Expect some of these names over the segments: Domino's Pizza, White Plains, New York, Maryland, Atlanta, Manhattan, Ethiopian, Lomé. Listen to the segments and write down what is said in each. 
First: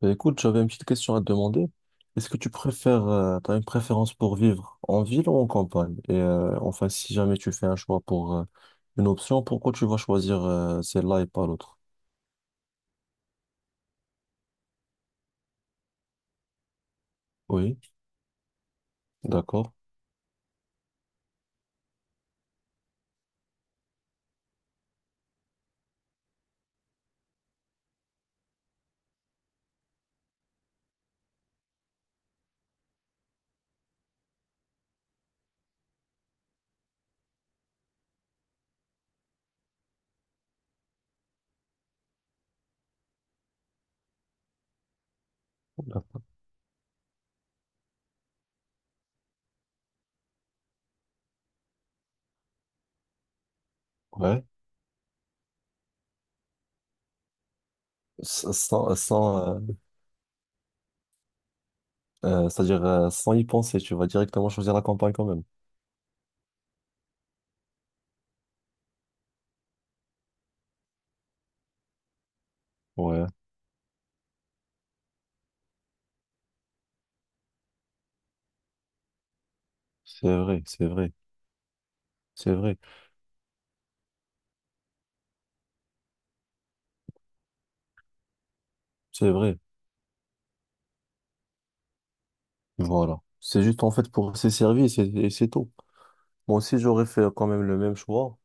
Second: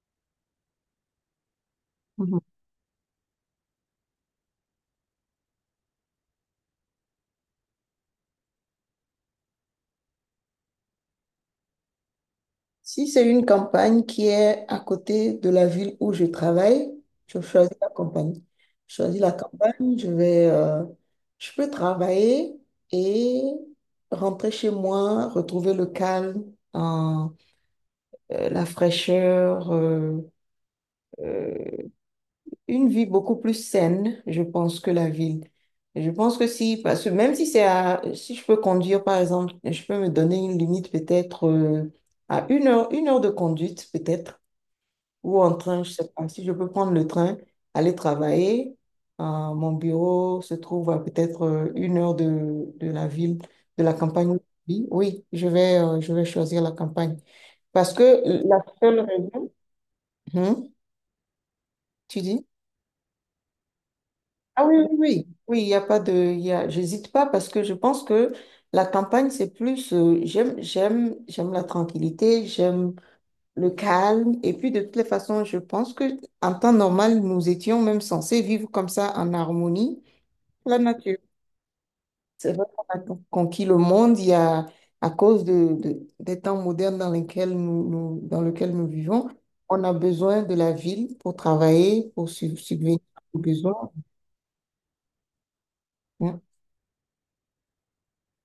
Bah, écoute, j'avais une petite question à te demander. Est-ce que Mhm. tu préfères, t'as une préférence pour vivre en ville ou en campagne? Et enfin, si jamais tu fais un choix pour une option, pourquoi tu vas choisir celle-là et pas l'autre? Si c'est une campagne qui est à côté de la ville où je travaille, je choisis Oui, la campagne. Je choisis la d'accord. campagne, je vais, je peux travailler et rentrer chez moi, retrouver le calme, hein, la fraîcheur. Euh, une vie beaucoup plus saine, je pense, que la ville. Je pense que si, parce que même si c'est à, si je peux conduire, par exemple, je peux me donner une limite peut-être à une heure de conduite peut-être, ou en train, je sais pas, si je peux prendre le train, aller travailler, euh, mon bureau se trouve à peut-être une heure de la ville, de la campagne où Ouais. je vis. Oui, je vais choisir la campagne. Parce que Sans, la sans, seule raison, sans, euh, Hum, tu dis? euh, c'est-à-dire sans y penser, tu vas directement Ah oui, choisir la oui, campagne quand oui, même. oui, il y a pas de, il y a, j'hésite pas parce que je pense que la campagne, c'est plus, j'aime la tranquillité, j'aime Ouais, le calme. Et puis, de toutes les façons, je pense que en temps normal, nous étions même censés vivre comme ça en harmonie, c'est vrai, avec la c'est vrai, nature. c'est C'est vrai vrai, qu'on a conquis le monde, il y a, à cause des temps modernes dans lesquels dans lesquels nous vivons, c'est vrai. on a besoin de la ville pour travailler, pour subvenir Voilà. aux C'est juste besoins. en fait pour ses services et c'est tout. Mm. Moi aussi, j'aurais fait quand même le même choix.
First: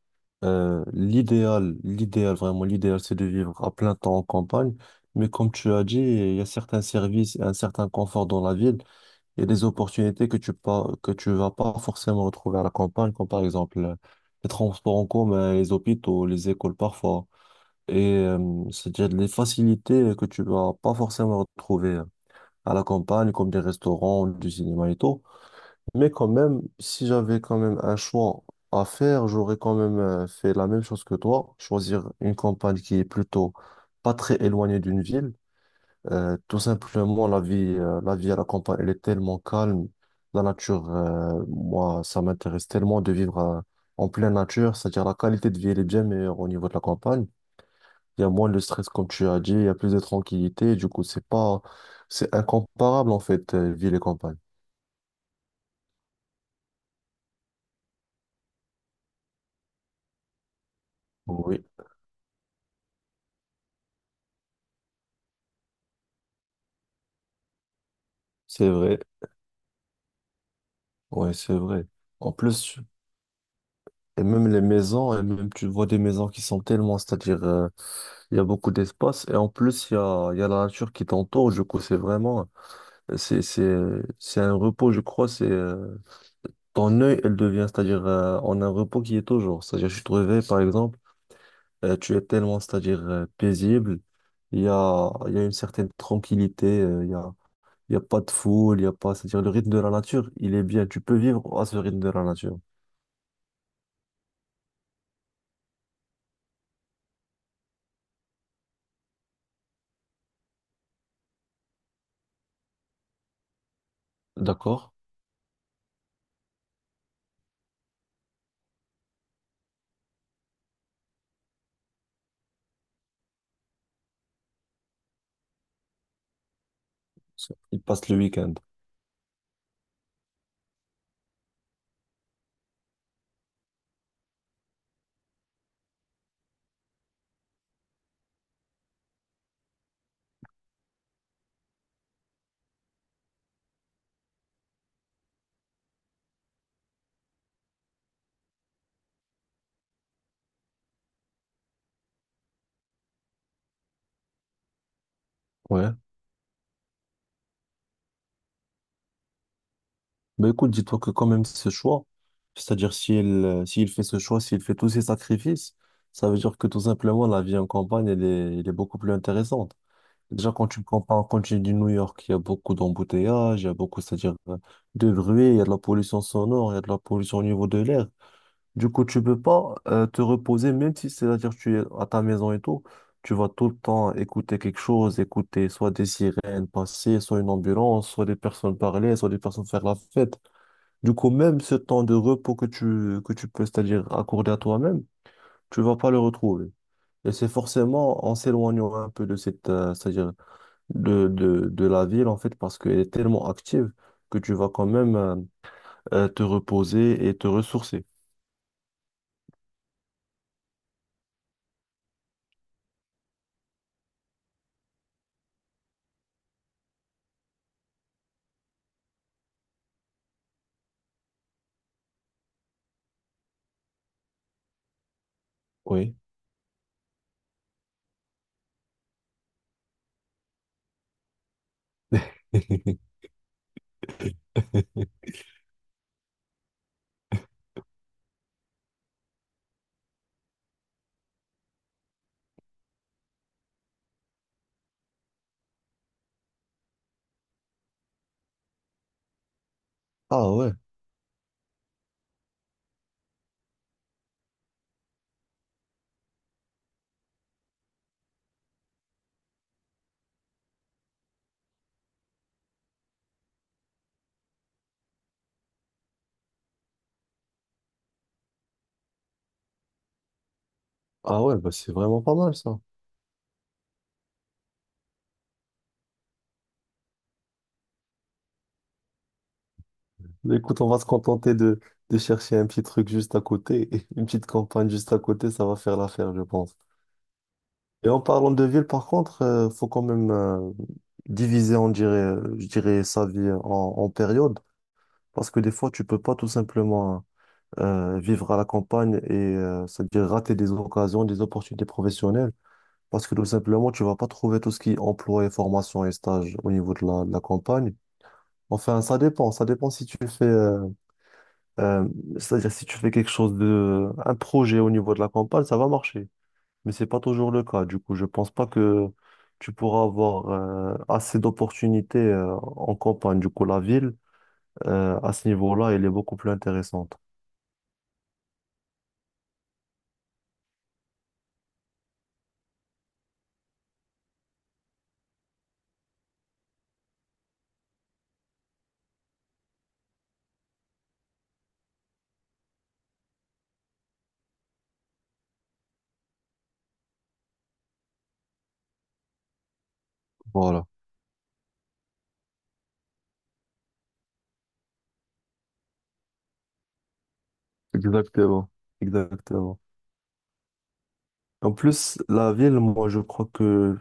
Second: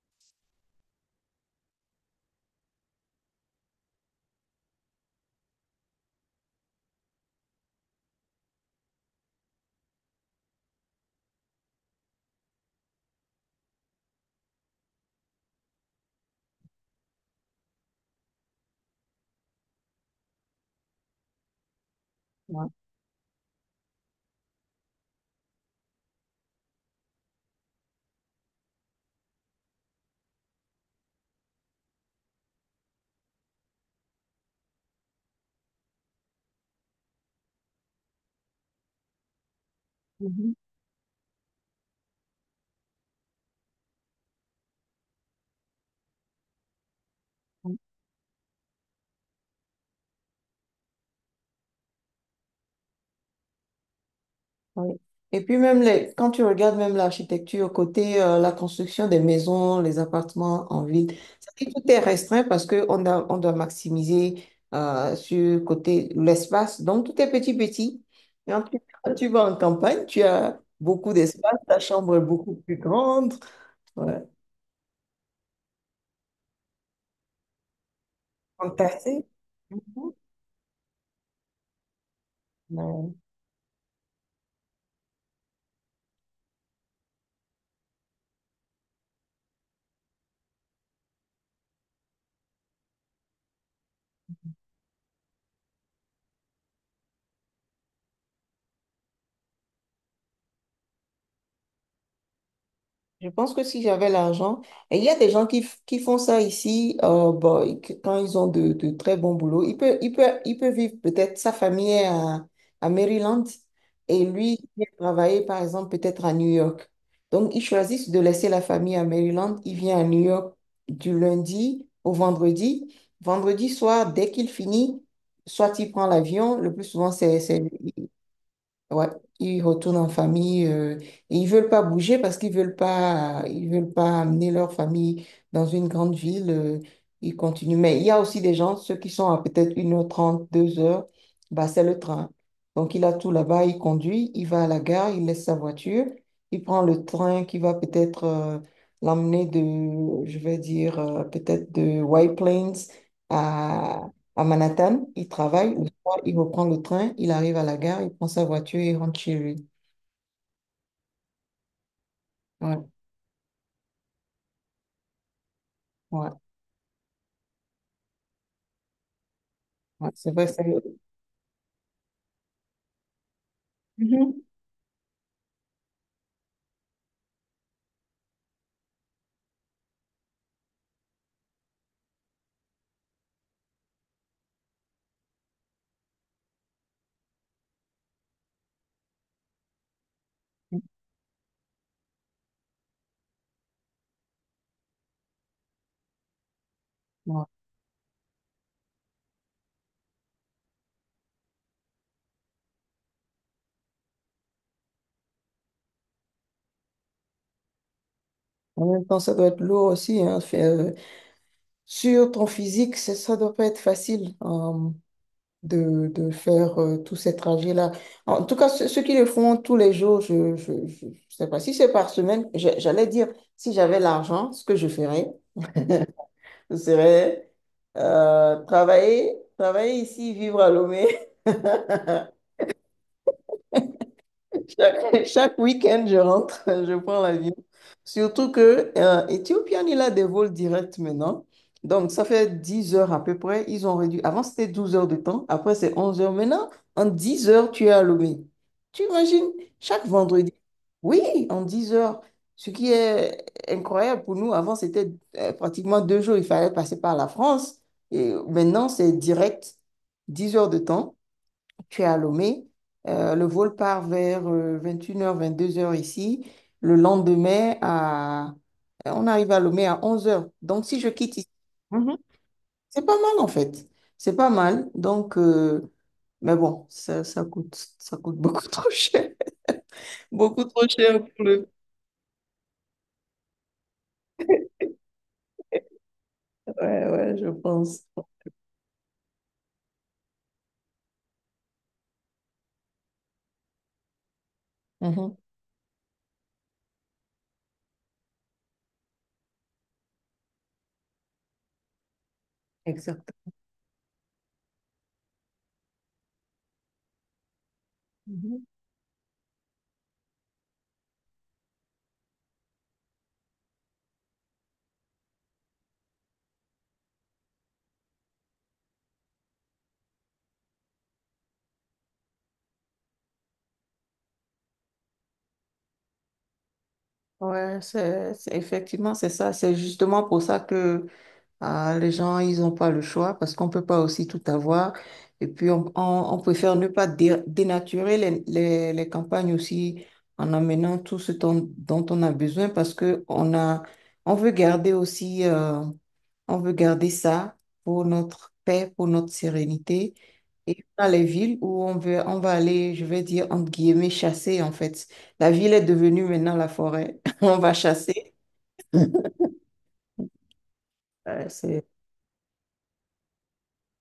Vraiment, l'idéal, c'est de vivre à plein temps en campagne. Mais comme tu as dit, il y a certains services et un certain confort dans la ville et des opportunités que tu vas pas forcément retrouver à la campagne, comme par exemple les transports en commun, les hôpitaux, les écoles parfois. Et c'est-à-dire les facilités que tu vas pas forcément retrouver Ouais. à la campagne, comme des restaurants, du cinéma et tout. Mais quand même, si j'avais quand même un choix à faire, j'aurais quand même fait la même chose que toi, choisir une campagne qui est plutôt pas très éloignée d'une ville. Tout simplement, la vie à la campagne, elle est tellement calme. Mhm. Moi, ça m'intéresse tellement de vivre en pleine nature. C'est-à-dire, la qualité de vie, elle est bien meilleure au niveau de la campagne. Il y a moins de stress, comme tu as dit, il y a plus de tranquillité. Du coup, c'est pas, c'est incomparable, en fait, ville et campagne. Oui. Et puis même les, quand tu regardes même l'architecture, côté la construction des maisons, les appartements en ville, Oui, c'est vrai tout est restreint parce que on a, on doit maximiser sur côté l'espace. Donc tout est petit petit. Et c'est vrai. quand tu vas en campagne, tu as beaucoup Ouais, c'est d'espace, ta vrai. chambre est En beaucoup plus, plus tu- grande. Ouais. et même les maisons, et même tu vois des maisons qui sont tellement, c'est-à-dire, il y a beaucoup d'espace, Fantastique. et en plus, Mhm. Il y a la nature qui t'entoure, du coup, c'est vraiment, Ouais. c'est, c'est, c'est un repos, je crois, ton œil, elle devient, c'est-à-dire, on a un repos qui est toujours, c'est-à-dire, tu te réveilles, par exemple, tu es tellement, c'est-à-dire, paisible, il y a une certaine tranquillité, il y a pas de foule, il y a pas, c'est-à-dire, le rythme de la nature, il est bien, tu peux vivre à ce rythme de la nature. Je pense que si j'avais l'argent, et il y a des gens qui, qui font ça ici, bon, quand ils ont de très bons boulots, il peut vivre peut-être sa famille est à Maryland et lui, il vient D'accord? travailler par exemple peut-être à New York. Donc, ils choisissent de laisser la famille à Maryland, il vient à New York du lundi au vendredi. Vendredi soir, dès qu'il finit, soit il prend l'avion, le plus souvent Il passe le week-end. ouais, ils retournent en famille et ils veulent pas bouger parce qu'ils veulent pas, ils veulent pas amener leur famille dans une grande ville. Ils continuent. Mais il y a aussi des gens, ceux qui sont à peut être une heure trente deux heures, bah, c'est le train. Donc il a tout là-bas, il conduit, il va à la gare, il laisse sa voiture, il prend le train qui va peut-être l'emmener de, je vais dire, peut-être de White Plains à, à Manhattan. Il travaille. Ouais. Il reprend le train, il arrive à la gare, il prend sa voiture et il rentre chez lui. Bah écoute, dis-toi que quand même ce choix, Ouais, c'est-à-dire s'il fait ce choix, s'il fait tous ces sacrifices, ça ouais, veut dire que tout simplement la vie en campagne, elle est beaucoup plus intéressante. ouais, c'est vrai, Déjà, c'est... quand tu me compares, quand tu dis New York, il y a beaucoup d'embouteillages, il y a beaucoup, c'est-à-dire Mhm. De bruit, il y a de la pollution sonore, il y a de la pollution au niveau de l'air. Du coup, tu peux pas te reposer, même si c'est-à-dire tu es à ta maison et tout, tu vas tout le temps écouter quelque chose, écouter soit des sirènes passer, soit une ambulance, soit des personnes parler, soit des personnes faire la fête. Du coup, même ce temps de repos que tu peux, c'est-à-dire accorder à toi-même, tu vas pas le retrouver. Et Ouais. c'est forcément en s'éloignant un peu de cette, c'est-à-dire de la ville, en fait, parce qu'elle est tellement active que tu vas quand même te reposer et te ressourcer. En même temps, ça doit être lourd aussi, hein, faire, sur ton physique, ça doit pas être facile de faire tous ces trajets-là. En tout cas, ceux qui le font tous les jours, je sais pas si c'est par semaine, j'allais dire, si j'avais l'argent, ce que je ferais, Oui. ce serait travailler ici, vivre à Lomé. Chaque week-end, je rentre, je prends l'avion. Surtout que Ethiopian, il a des vols directs maintenant. Donc, ça fait 10 heures à peu près. Ils ont réduit. Avant, c'était 12 heures de temps. Après, c'est 11 heures. Maintenant, en 10 heures, tu es à Lomé. Tu imagines, chaque Ah vendredi. ouais, Oui, en 10 heures. Ce qui est incroyable pour nous. Avant, c'était pratiquement deux jours. Il fallait passer par la France. Et maintenant, c'est direct, 10 heures de temps, tu es à Lomé. Le vol part vers 21h, 22h ici. Le lendemain, à... on arrive à Lomé à 11h. Donc, si je quitte ah ici, ouais, bah c'est Mhm. vraiment pas mal ça. C'est pas mal en fait. C'est pas mal. Donc, mais bon, ça coûte beaucoup trop cher. Mais Beaucoup écoute, trop on va se cher pour contenter le de chercher un petit truc juste à côté, une petite campagne juste à côté, ça va faire l'affaire, je pense. faire. Ouais, ouais, je pense. Et en parlant de ville, par contre, faut quand même diviser, on dirait, je dirais, en périodes, Mhm. parce que des fois, tu peux pas tout simplement vivre à la campagne et c'est-à-dire rater des occasions, des opportunités professionnelles, parce Exact. que tout simplement, tu vas pas trouver tout ce qui est emploi et formation et stage au niveau de de la campagne. Mhm. Enfin, ça dépend si tu fais, euh, c'est-à-dire si tu fais quelque chose de, un projet au niveau de la campagne, ça va marcher mais c'est pas toujours le cas. Du coup, je pense pas que tu pourras avoir assez d'opportunités en campagne. Du coup, la ville, à ce niveau-là, elle est beaucoup plus intéressante. Ouais, effectivement, c'est ça. C'est justement pour ça que ah, les gens, ils n'ont pas le choix parce qu'on ne peut pas aussi tout avoir. Et puis, on préfère ne pas dénaturer les, les campagnes aussi en amenant tout ce dont on a besoin parce que on a, on veut garder aussi, on veut garder ça pour notre paix, pour notre sérénité. Et Voilà, dans les villes où on veut, on va aller, je vais dire, entre guillemets, chasser en fait. La ville est devenue maintenant la forêt. On va chasser. exactement. Exactement. En c'est... plus, la ville, moi, je crois que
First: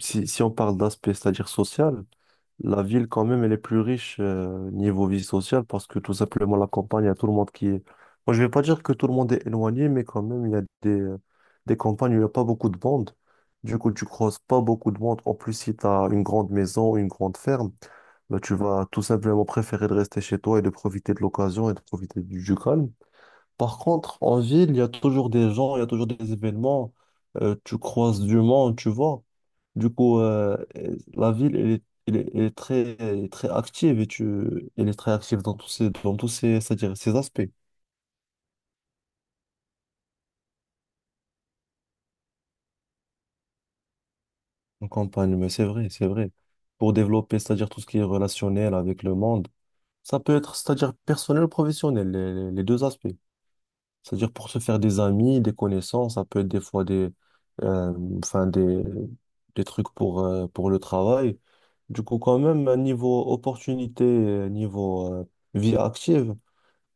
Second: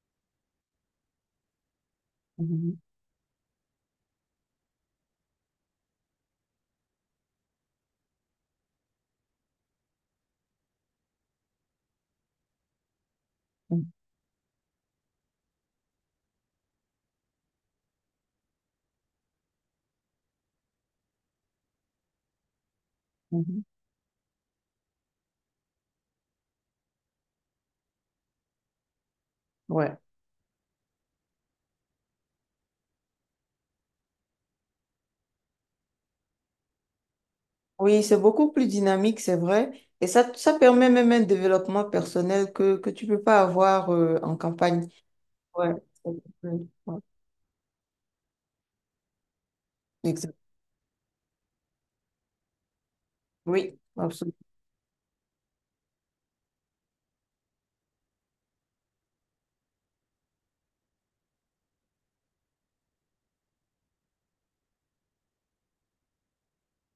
si on parle d'aspect, c'est-à-dire social, Mhm, la ville, quand même, elle est plus riche niveau vie sociale parce que tout simplement, la campagne, il y a tout le monde qui est. Moi, je vais pas dire que tout le monde est éloigné, mais quand même, il y a des campagnes où il n'y a pas beaucoup de monde. Du mhm, coup, tu croises pas beaucoup de monde. En plus, si tu as une grande maison, une grande ferme, bah, tu vas tout simplement préférer de rester chez toi et de profiter de l'occasion et de profiter du calme. mhm. Par contre, en ville, il y a toujours des gens, il y a toujours des événements, tu croises du monde, tu vois. Du Ouais. coup, euh, la ville, elle est très active elle est très active dans tous ces, c'est-à-dire ces aspects. Oui, c'est beaucoup plus dynamique, c'est vrai. Et ça permet même un développement personnel que tu peux pas avoir en campagne. En campagne, mais c'est Ouais. vrai, c'est vrai. Mm. Pour Ouais. développer, c'est-à-dire tout ce qui est relationnel avec le monde, ça peut Exact. être, c'est-à-dire personnel ou professionnel, les deux aspects. Oui, C'est-à-dire absolument. pour se faire des amis, des connaissances, ça peut être des fois des, euh, enfin des trucs pour le travail. Du coup, quand même, niveau opportunité, niveau vie active,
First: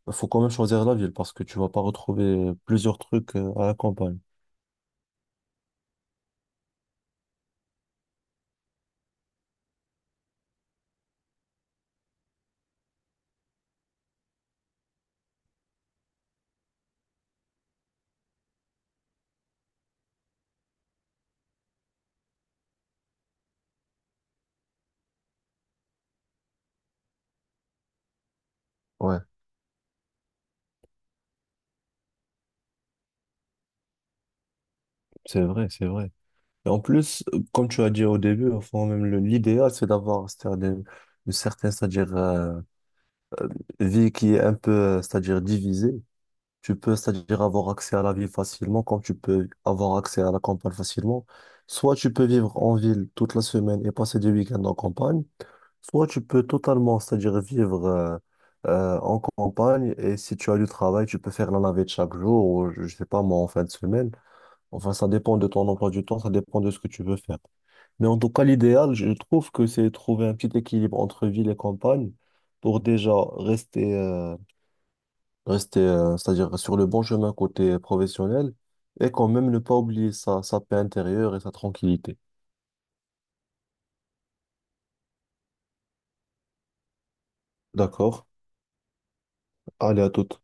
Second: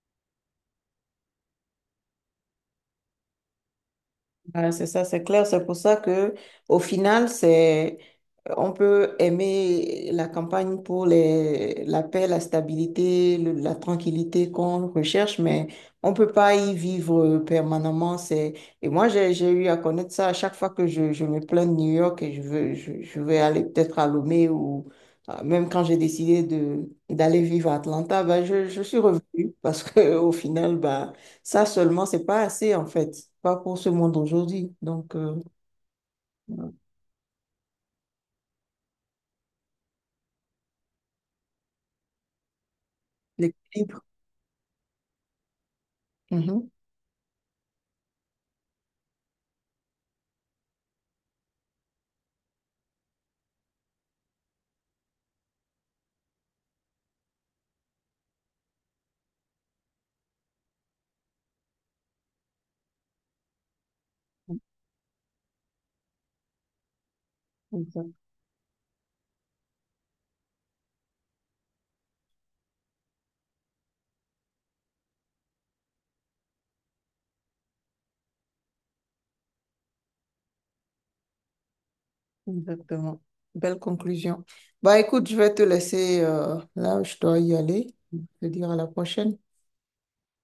il faut quand même choisir la ville parce que tu vas pas retrouver plusieurs trucs à la campagne. Ouais, c'est ça, c'est clair. C'est pour ça que, au final, c'est, on peut aimer la campagne pour les, la paix, la stabilité, la tranquillité qu'on recherche, mais on peut pas y vivre permanemment. C'est, et moi, j'ai eu à connaître ça à chaque fois que je me plains de New York et je vais aller peut-être à Lomé ou même quand j'ai décidé d'aller vivre à Atlanta, bah, je suis Ouais, revenue parce que, au final, bah, ça seulement, c'est pas assez en fait, pas pour ce monde aujourd'hui. Donc, c'est vrai, c'est vrai. Et en plus, comme tu as dit au début, enfin, même l'idéal, c'est d'avoir une certaine, l'équilibre. vie qui est un peu, c'est-à-dire divisée. Mhm. Tu peux, c'est-à-dire avoir accès à la ville facilement, comme tu peux avoir accès à la campagne facilement. Soit tu peux vivre en ville toute la semaine et passer des week-ends en campagne, soit tu peux totalement, c'est-à-dire vivre en campagne et si tu as du travail, tu peux faire la navette chaque jour ou je sais pas moi en fin de semaine. Enfin, ça dépend de ton emploi du temps, ça dépend de ce que tu veux faire. Mais en Exact- tout cas, l'idéal, je trouve que c'est trouver un petit équilibre entre ville et campagne pour déjà rester, c'est-à-dire sur le bon chemin côté professionnel et quand même ne pas oublier sa paix intérieure et sa tranquillité. Exactement. Belle conclusion. Bah écoute, je vais te laisser, là, je dois y aller. Je D'accord? te dire à la prochaine. Allez, à toute.